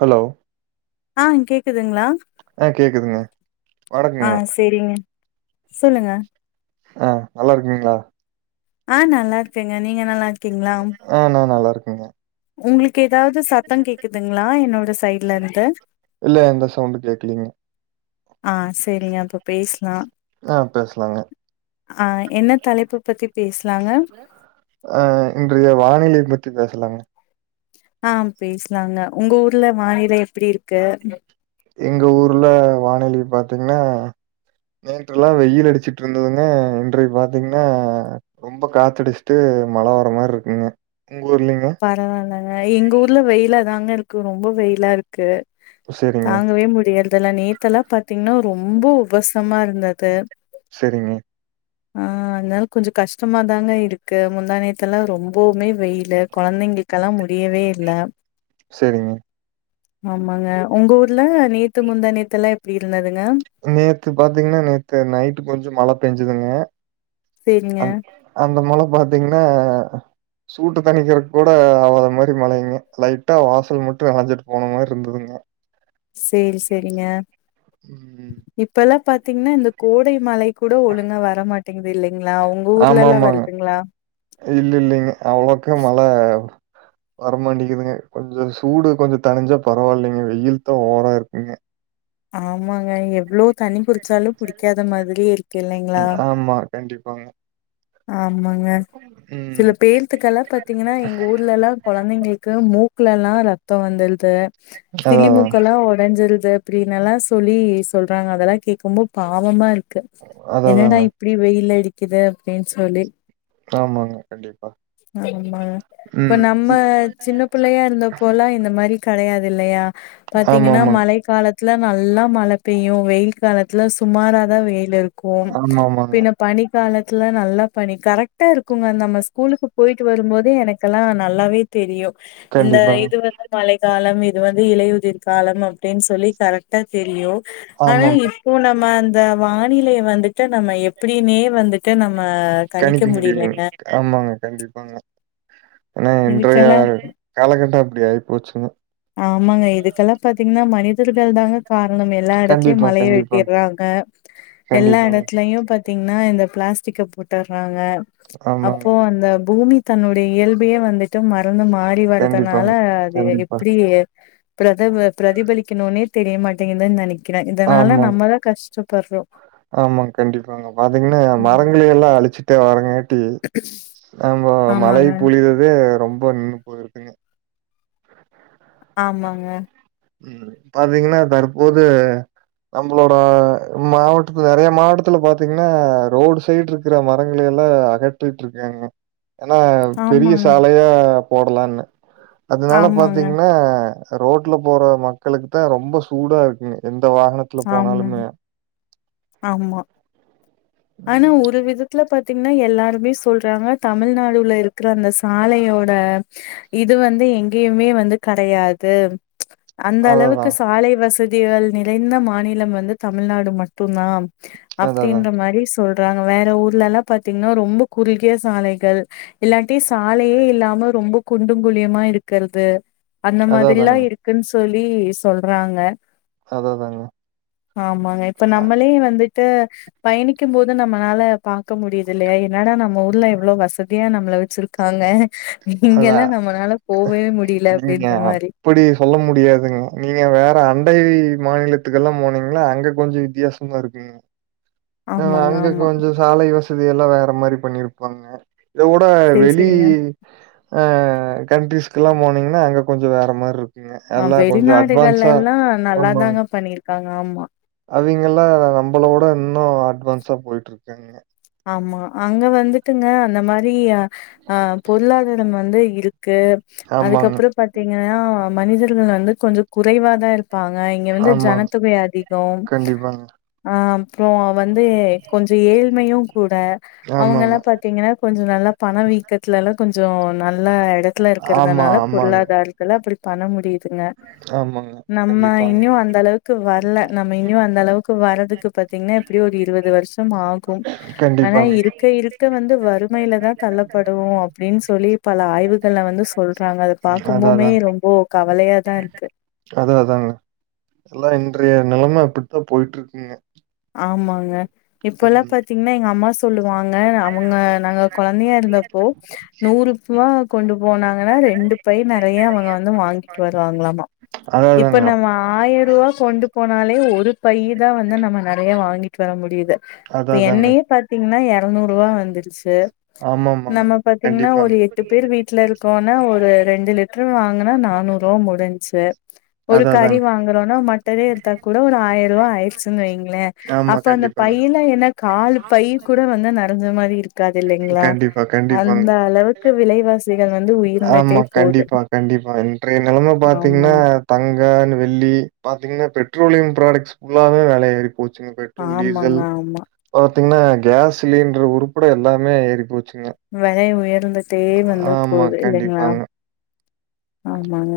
Hello அ கேக்குதுங்ளா அ கேக்குதுங்க ஆ வணக்கங்க சேரிங்க சொல்லுங்க அ நல்லா இருக்கீங்ளா அ நல்லா இருக்கேங்க நீங்க நல்லா இருக் அ நா நல்லா இருக்கங்க உங்ளுக்கே எதாவ்து சத்தோ கேக்குதுங்ளா என்னோட சைட்ல இருந்து இல்ல எந்த சவுண்டு கேக்கலீங்க அ செரிங்க அப்போ பேசலா அ பேசலாங்க அ என்ன தலைப்பு பத்தி பேசலாங்க த்தி பேசலாங்க அ பேசலாங்க உங்க ஊர்ல வானிலை எப்டி இருக்கு எங்க ஊர்ல வானிலை பாத்தீங்கன்னா நேற்றுல்லா வெயில் அடிச்சுட்டு இருந்ததுங்க இன்றைக்கு பாத்தீங்கன்னா ரொம்ப காத்தடிச்சுட்டு மழ வர மாரி இருக்குங்க உங்க ஊர்லிங்க பரவாயில்லங்க எங்க ஊர்ல வெயிலா தாங்க இருக்கு ரொம்ப வெயிலா இருக்கு செரிங்க தாங்கவே முடியரதில்லா நேத்தெல்லா பாத்தீங்கன்னா ரொம்ப உபசமா இருந்தது செரிங்க அ அதனால கொஞ்சோ கஷ்டமாதாங்க இருக்கு முந்தாணேத்தெல்லா ரொம்பவுமே வெயிலு கொழந்தைங்களுக்கெல்லா முடியவே இல்ல செரிங்க ஆமாங்க உங்க ஊர்ல நேத்து முந்தா நேத்துல்லா எப்டி இருந்ததுங்க நேத்து பாத்தீங்கன்னா நேத்து நைட்டு் கொஞ்சோ மழ பெஞ்சுதுங்க சரிங்க. அந் அந்த மழ பாத்தீங்கன்னா சூட்டு தணிக்கிறக் கூட அவாத மாரி மழையுங்க லைட்டா வாசல் மட்டு நெனஞ்சிட்டு போன மாரி இருந்த துங்க சேரி சேரிங்க ம் இப்பெல்லா பாத்தீங்கன்னா இந்த கோடை மழை கூட ஒழுங்கா வரமாட்டேங்குது இல்லிங்ளா உங்க ஊர்லல்லா வருதுங்ளா இல்லில்லிங்க அவ்ளக்கா மழ வரமாட்டேங்குதுங்க கொஞ்சோ சூடு கொஞ்சோ தனிஞ்சா பரவாயில்லிங்க வெயில்தா ஓவரா இருக்குதுங்க ஆமாங்க எவ்ளோ தண்ணி குடிச்சாலு குடிக்காத மாரியே இருக்கு இல்லிங்ளா ஆமா கண்டிப்பாங்க ஆமாங்க சில ம் பேர்த்துக்கெல்லா பாத்தீங்கன்னா எங்க ஊர்ல எல்லா கொழந்தைங்களுக்கு மூக் குல எல்லா ரெத்தோ வந்துருது அதா அதா சிலிமூக்குல்லா ஒடஞ்சிருது அப்படின்ல்லா சொல்லி சொல்றாங்க அதெல்லா கேட்கும்போது பாவமா இரு க்கு அதா என்னடா அதாங்க இப்டி வெயில் அடிக்குது அப்டின்னு சொல்லி ஆமாங்க கண்டிப்பா ஆமா இப்ப ம் நம்ம சின்ன புள்ளையா இருந்த போலா இந்த மாரி கெடையா தில்லையா ஆமா பாத்தீங்கன்னா ஆமாங்க மழை காலத் துல நல்லா மழ பெய்யு வெய்யி காலத்துல சுமாராதா வெய்யி இருக் கு ஆமா ஆமாங்க பின்ன பனிக்கால த்துல நல்லா பனி கரெக்டா இருக்குங்க நம்ம ஸ்கூலுக்கு போயிட்டு வரும்போதே எனக்கெல்லா நல்லாவே தெரியு இந்த கண்டிப்பாங்க இது வந்து மழைக்காலம் இ இது வந்து இலையுதிர் காலம் அப்டின்னு சொல்லி கரெக்டா தெரியு ஆனா ஆமா ஆமா இப்போ நம்ம அ இந்த வானிலைய வந்துட்டு நம்ம எப்டினே வந்துட்டு நம் கணிக்க முடியலிங் ஆமாங்க கண்டிப்பாங்க ஏன்னா இன்றைய இதுக்கெல்லாம் காலகட்டோ அப்டி ஆயி போச்சுங்க ஆமாங்க இதுக்கெல்லா பாத்தீங்கன்னா மனிதர்கள் தாங்க காரண எல்லா எடத்துலயு கண்டிப்பா மலைய கண்டிப்பா வெட்டிடுறாங்க எல்லா கண்டிப்பாங்க எடத்துலயையு பாத்தீங்கன்னா இந்த பிளாஸ்டிக்க போட்டுறாங்க ஆமாங்க அப்போ அந்த பூமி தன்னோட இயல்பையே வந்துட்டு மறந்து மாறி வர்றதுனால கண்டிப்பாங்க அது கண்டிப்பா எப்டி பிரதவ பிரதிபலிக்கணும்னே தெரியமாட்டேங்குதன்னு நெனைக்கிறே இதனால நம்மதா கஷ்டப்படுறோ ஆமா கண்டிப்பாங்க பாத்தீங்கன்னா ம். மரங்களயெல்லா அழச்சி ட்டே வரங்கட்டி நம்ப மழை ஆமாங்க. புழிதது ரொம் பண்ணு போயிருக்குங்க ஆமாங்க ம் பாத்தீங்கன்னா தற்போது நம்பளோட மாவட்டத்து நெறைய மாவட்டத்துல பாத்தீங்கன்னா ரோடு சைடு இருக்கிற மரங்கயெ ல்லா அகற்றிட்டு இருக்காங்க ஏன்னா பெரிய ஆமாங்க, சாலையா போடலாம்னு அதுனால ஆமாங்க, பாத்தீங்கன்னா அ ரோட்ல போற மக்களுக்குத்தா ரொம்ப சூடா இருக்குங்க எந்த வாகனத்துல ஆமாங்க, போனாலுமே ஆமா ஆனா ம். ஒரு விதத்துல பத் திங்கா எல்லாருமே சொல்றாங்க தமிழ்நாடுல இருக்கிற அந்த சாலையோட இது வந்து எங்கியுமே வந்து கெடையாது அந்த அதான், அளவுக்கு அதான். சாலை வசதிகள் நிறைந்த மாநில வந்து தமிழ்நாடு மட் டு தா அதான், அதான். அப்டின்ற மாரி சொல்றாங்க வேற ஊர்லயெல்லா பாத்தீங்கன்னா ரொம்ப குறுகிய சாலைகள் இல்லா டி சாலையே இல்லாம ரொம்ப குண்டுங்குழியமா இருக்கறது அந்த அதான், மாதரில்லா அதாங்க. இருக்குன்னு தோழி சொல்றாங்க அத தாங்க ஆமாங்க. இப்ப நம்பளே வந்துட் டு பயணிக்கு போது நம்பளால பாக்க முடியுது இல்லையா என்னடா நம்ம ஊர்ல எவ்ளோ வசதியா நம்ப ள வச்சிருக்காங்க அதுதா இங்கெல்லாம் நம்மனால போவே முடியல நீங்க அப்டின்ற மாரி. அப்டி சொல்ல முடியாதுங்க நீங்க வேற அண்டை மாநிலத்துக்கெல்லா போனீங்களா அங்க கொஞ்சோ வித்தியாசம இருக்குங்க ம் வ ஆமாங்க, அங்க ஆமா. கொஞ்சோ சாலைவச தியெல்லா வேற மாரி பண்ணிருப்பாங்க இதவுட சரி வெளி சரிங்க. அ கண்ட்ரிஸ்க்கலா போனிங்கன்னா அங்க கொஞ்சோ வேறு மாரி இருக்கு ஆ வெளிநாடுகள் எல்லா நல்லாதாங்க பண்ணிருக்காங்க ஆமா அவிங்கெல்லா நம்பளோட இன்னோ அட்வான்ஸா போயிட்டு இருக்காங்க ஆமா அங்க வந்துட்டுங்க அந்த மாரி அ பொருளாதார வந்து இருக்கு அதுக் ஆமாங்க. கப்றோ பாத்தீங்கன்னா மனிதர்கள் வந்து கொஞ்சோ குறைவா தா இரு ப்பாங்க இங்க வந்து ஆமாங்க. ஜனத்தொகை அதிகோ கண்டிப்பாங்க. ஆ அப்றோ வந்து கொஞ்சோ ஏழ்மையு கூட ஆமாங்க. அவுங்கெல்லா பாத்தீங்கன்னா கொஞ்சோ நல்லா பண வீக்கத்துலல்லா கொஞ்சோ நல்ல எடத்துல ஆமா, இருக்கறதுனால ஆமாங்க. பொருளாதாரத்து அப்படி பண்ண முடியுதுங்க ஆமாங்க. நம்ம கண்டிப்பாங்க. இன்னியு அந்த அளவுக்கு வர்ல நம்ம இன்னியு அந்த அளவுக்கு வர்றதுக்கு பாத்தீங்கன்னா எப்படியோ ஒரு இருபது வர்ஷோ ஆகும் ஆனா கண்டிப்பாங்க. இருக்க இருக்க வந்து வரும் வறுமையிலதா தள்ளப்படுவோ அப்டின்னு சொல்லி பல ஆய்வுகள்ல வந்து சொல்றாங்க அத ம். அதான், பாக்கும்போமே ரொம்போ கவலையாதா இருக்கு அதா அதாங்க எல்லா இன்றைய நெலம இப்டித்தா போயிட்ருக்குங்க ஆமாங்க இப்பல்லா ம். பாத்தீங்கன்னா எங்க அம்மா சொல்லுவாங்க அவுங்க நாங்க கொழந்தையா இருந்தப்போ நூ ரூப்புவா கொண்டு போனாங்கன்னா ரெண்டு பை நறையா அவுங்க வந்து வாங்கிட்டு வருவாங்களாமா அதான், இப்ப அதாங்க. அப் நம்ம ஆயிரவா கொண்டு போனாலே ஒரு பையுதா வந்து நம்ம நறையா வாங்கிட்டு வர முடியுது இப்ப அதான், அதாங்க. என்னையே பாத்தீங்கன்னா தொண்ணூறுபா வந்துடுச்சு ஆமாமாங்க. நம்ம பாத்தீங்கன்னா ஒரு கண்டிப்பாங்க. எட்டு பேர் வீட்ல இருக்கோனா ஒரு ரெண்டு லிட்ரு வாங்கனா நானூறுவா முடிஞ்சு ச்சு ஒரு அதான், கறி அதாங்க. வாங்குறோனா மட்டனே எடுத்தா கூட ஒரு ஆயிரபா ஆயிடுச்சுன்னு வெய்ங்களே ஆமா, அப்ப அந்த கண்டிப்பாங்க. பையில என்ன கால் பை கூட வந்து நறஞ்ச மாரி இருக் காது இல்லைங்களா கண்டிப்பா, கண்டிப்பாங்க. அந்த அளவுக்கு விலைவாசிகள் வந்து உயர்ந்துட்டே போது இப்ப அன்றய நெலம பாத்தீங்கன்னா ஆமாங் தங்க வெள்ளி பாத்தீங்கன்னா பெட் பெட்ரோலியம் ப்ராடக்ட்ஸ் ஃபுல்லாவே வெல ஏறி போச்சுங்க பெட்ரோல் டீசல் ஆமாங்க ஆமா பாத்தீங்கன்னா கேஸ் சிலிண்ட்ரு உறுப்பட எல்லாமே ஏறி போச்சு வெலை உயர்ந்துட்டே வந்து ஆமா போது இல்லைங்களா கண்டிப்பாங்க ஆமாங்க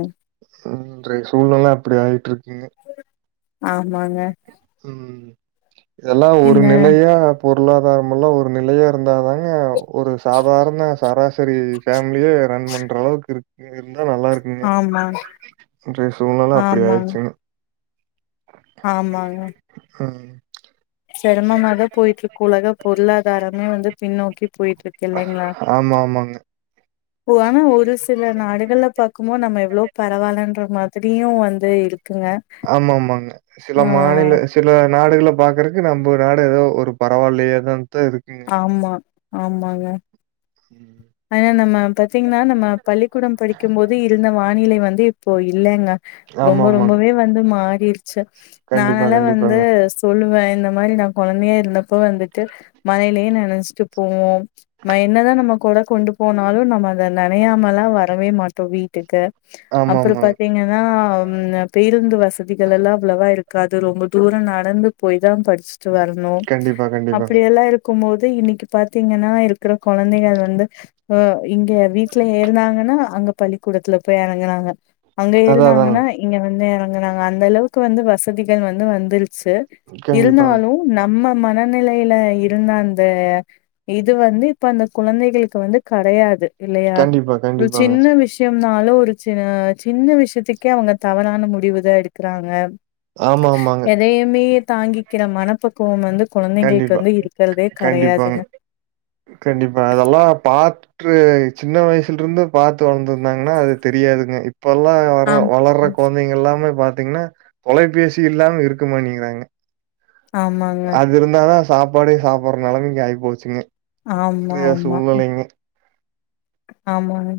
இன்றைய சூழ்நெல அப்டி ஆயிட்டுருக்குங்க ஆமாங்க உம் இதெல்லா ஒரு இந்த நிலையா பொருளாதாரோமுல்லா ஒரு நிலையா இருந்தாதாங்க ஒரு சாதாரண சராசரி ஃபேமிலியே ரன் பண்ற அளவுக்கு இருக்குங்க இர்ந் அங்க நல்லா இருக்குங்க ஆமா இன்றைய சூழ்நெல அப்புடி ஆமாங் ஆயிடுச்சுங்க ஆமாங்க ம் செரமமாதா போயிட்டு இருக்கு உலக பொருளாதாரமே வந்து பின்னோக் போயிட்ருக்கு இல்லைங்களா ஆமா, ஆமாங்க. ஓ ஆனா ஒரு சில நாடுகள்ல பாக்கும்போது நம்ம எவ்வளவோ பரவாலன்ற மாதிரியு வந்து இருக்கு இங்க ஆமாமாங்க. சில மாநில சில நாடுகள பாக்குறக்கு நம்ம நாட ஏதோ ஒரு பரவாயில்லையாதா இருக்குங்க ஆமா ஆமாங்க ம். அதயா நம்ம பாத்தீங்ன்னா நம்ம பள்ளிக்கூடம் படிக்கும் போது இருந்த வானிலை வந்து இப்போ இல்லைங்க ரொம்ப ஆமாமாங்க. ரொம்பவே வந்து மாறிடுச்சு கண்டிப்பா, நானல்லா வந்து கண்டிப்பாங்க. சொல்லுவே இந்த மாரி நா கொழந்தையா இருந்தப்போ வந்துட்டு மழையிலயே நனஞ்சிட்டு போவோ ம என்னதா நம்ம கொட கொண்டு போனாலு நம்ம அத நனையாமலா வரவே மாட்டோ வீட்டுக்கு அப்புறோ ஆமாமாங்க. பாத்தீங்கன்னா அம் பேருந்து வசதிகளெல்லா அவ்வளவா இருக்காது ரொம்ப தூரோ நடந்து போய்தா படிச் சு வர்ணோ கண்டிப்பா, கண்டிப்பாங்க. அப்டியெல்லா இருக்கும் போது இன்னிக்கு பாத்தீங்கன்னா இருக்குற கொழந்தைங்க வந்து அ இங்க வீட்ல ஏற்னாங்கன்னா அங்க பள்ளிக்கூடத்துல போய் எறங்குறாங்க அங்க அதான் அதாங்க. ஏற்னாங்கன்னா இங்க வந்து எறங்குறாங்க அந்த அளவுக்கு வந்து வசதிகள் வந்து வந்துருச் சு கண்டிப்பாங்க. இருந்தாலு நம் ம மனநெலையில இருந்த அந்த இது வந்து இப்ப அந்த குழந்தை களுக்கு வந்து கடையாது இல்லையா கண்டிப்பா, ஒரு கண்டிப்பாங்க. சின்ன விஷ்யோ னாலு ஒரு சின் சின்ன விஷ்யத்துக்கே அவுங்க தவறான முடிவுதா எடுக்குறாங்க ஆமா ஆமாங்க எதையுமே தாங்கிக்கிற மனப்பக் குவோ வந்து கொழந்தைங்களுக்கு கண்டிப்பா, வந்து இருக்குறதே கண்டிப்பாங்க. கெடையாதுங்க பாற்று சின்ன வயசுல்ட்ருந்து பாத்து வள்ந்திந்தாங்கன்னா அது தெரியாதுங்க இப்பெல்லா வர ஆமாங்க வளர்ற குழந்தைங்கெல்லாமே பாத் தீங்ன்னா தொலைபேசி இல்லாம இருக்கமாட்டிங்கிறாங்க ஆமாங்க சாப்பாடே சாப்புற் நெலமைக்கு ஆய் போச்சுங்க ஆமா இன்றைய ஆமா சூழ்நிலைங்க ஆமாங்க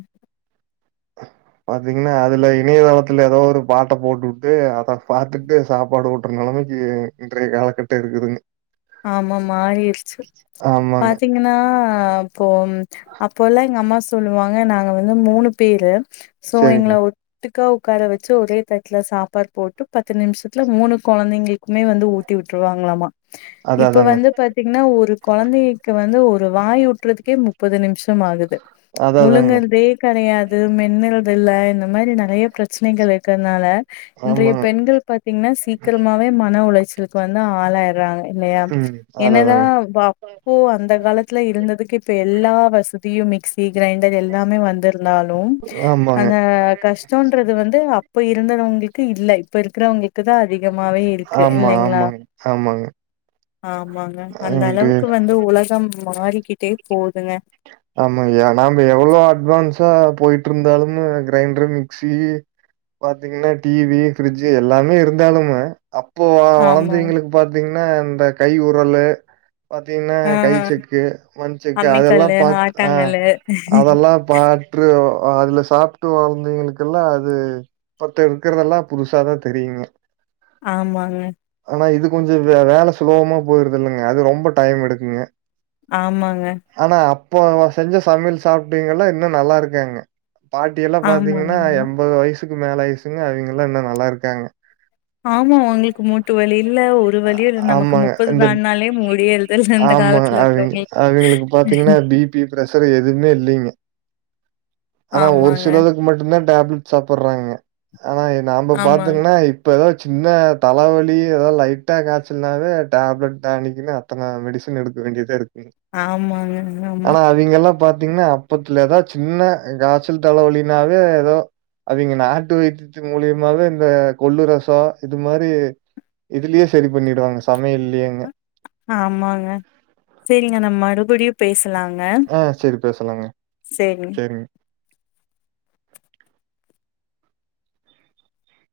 பாத்தீங்கன்னா அதுல இணையதளத்துல எதோ ஒரு பாட்ட போட்டு வுட்டு அத பாத்துட்டு சாப்பாடு ஊட்டுற நெலமைக்கு இன்றைய காலகட்ட இருக்குதுங்க ஆமா ஆமா ஆயிரிச்சு ஆமாங்க பாத்தீங்கன்னா அப்போ ம் அப்போல்லா எங்க அம்மா சொல்லுவாங்க நாங்க வந்து மூணு பேரு சோ எங்கள சரிங்க ஒத்துக் கா உக்கார வெச்சு ஒரே தட்ல சாப்பாடு போட்டு பத்து நிம்ஷத்துல மூணு கொழந்தைங்ளுக்மே வந்து ஊட்டி விட் றவாங்களாமா அத இப்போ அதாங்க வந்து பாத்தீங்ன்னா ஒரு கொழந்தைக்கு வந்து ஒரு வாய் ஊட்றதுக்கே முப்பது நிம்ஷம் ஆகுது அத அதாங்க முழுங்கற்தே கெடையா து மென்னுறதில்ல இந்த மாரி நெறைய ப்ரெச்சனைகள் இருக்கிறனால இன்றைய ஆமாங்க பெண்கள் பாத்தீங்ன்னா சீக்கிரமாவே மன உளைச்சலுக்கு வந்து ஆளாய்றாங்க இல்லையா ம் அத என்னதா அதாங்க த அப்போ அந்த காலத்ல இருந்ததுக்கு இப்ப எல்லா வசதியுமே இதுல இந்தது எல்லாமே வந்திருந்தாலு ஆமாங்க அந்த கஷ்டோன்றது வந்து இப்ப இருந்தவங்ளுக்கு இல்ல இப்ப இருக்கிறவங்களுக்கு தா அதி கமாவே இருக்கு ஆமா இல்லைங்ளா ஆமாங்க ஆமாங்க ஆமாங்க இன்றைய அந்தளவுக்கு வந்து உலகம் மாறிக்கிட்டே போ ஆமா எ நாம்ப எவ்வளோ அட்வான்ஸா போய்ட்ருந்தாலுமு க்ரைண்ட்ரு மிக்சி பாத்தீங்கன்னா டிவி ஃப்ரிஜ்ஜு எல்லாமே இருந்தாலுமே அப்போ ஆமா. வளந்தீவிங்களுக்கு பாத்தீங்ன்னா இந்த கை உரலு பாத்தீங்ன்னா ஆ கை செக்கு மண் செக்கு அதெல்லா அம்மிக்கல்லு, பாத் அ ஆட்டாங்கல்லு. அதெல்லா பாற்று அதுல சாப்ட்டு வளந்தவிங்களுக்கெல்லா அது பாத்த இருக்கிறதெல்லா புதுசாதா தெரியுங்க ஆமாங்க ஆனா இது கொஞ்சு வே வேல சுலபமா போய்றுது இல்லைங்க அது ரொம்ப டைம் எடுக்குங்க ஆமாங்க இப்போ அவுங்க செஞ்ச சம்யல் சாப்ட்டீங்கெல்லா இன்னு நல்லா இருக்காங்க பாட்டியெல்லா பாத்தீங்கின்னா ஆமாங்க. எம்பது வய்சுக்கு மேல ஆய்சுங்க அவிங்கெல்லா இன்னு நல்லா இருக்காங்க ஆமா அவ்ங்ளுக்கு மூட்டு வலி இல்ல ஒரு வலியு இ நமக்கு ஆமாங்க முப்பது இந்த தாண்ட்னாலே முடியறதுல்ல இந்த காலத்துல இருக்கிறவங்களுக்கு பாத்தீங்ன்னா பிபி ப்ரஸரு எதுவ்மே இல்லீங்க ஆனா ஒரு ஆமாங்க, சிலதுக்கு மட்டுந்தா டேப்லெட் சாப்பிற்றாங்க ஆனா நாம்ப ஆமாங்க, பாத்தீங்ன்னா இப்ப எதாவ்து சின்ன தலவலி எதாவ் லை ட்டா காச்சல்னாவே டேப்லட் டானிக்கினு அத்தன மெடிசன் எடுக்க வேண்டியதா இருக் ஆமாங்க ஆமா பாத்தீங்ன்னா அப்பத்துல எதாத் சின்ன காச்சல் தலவலினாவே எதோ அவிங்க நாட்டு வைத்தித்தின் மூலியமாவே இந்த கொள்ளு ரசோ இது மாரி இதுலயே செரி பண்ணிடுவாங்க சமையலியேங்க ஆமாங்க செரிங்க நம் மறுபடியு பேஸ் ஆ செரி பேசலாங்க சரிங்க. செரிங்க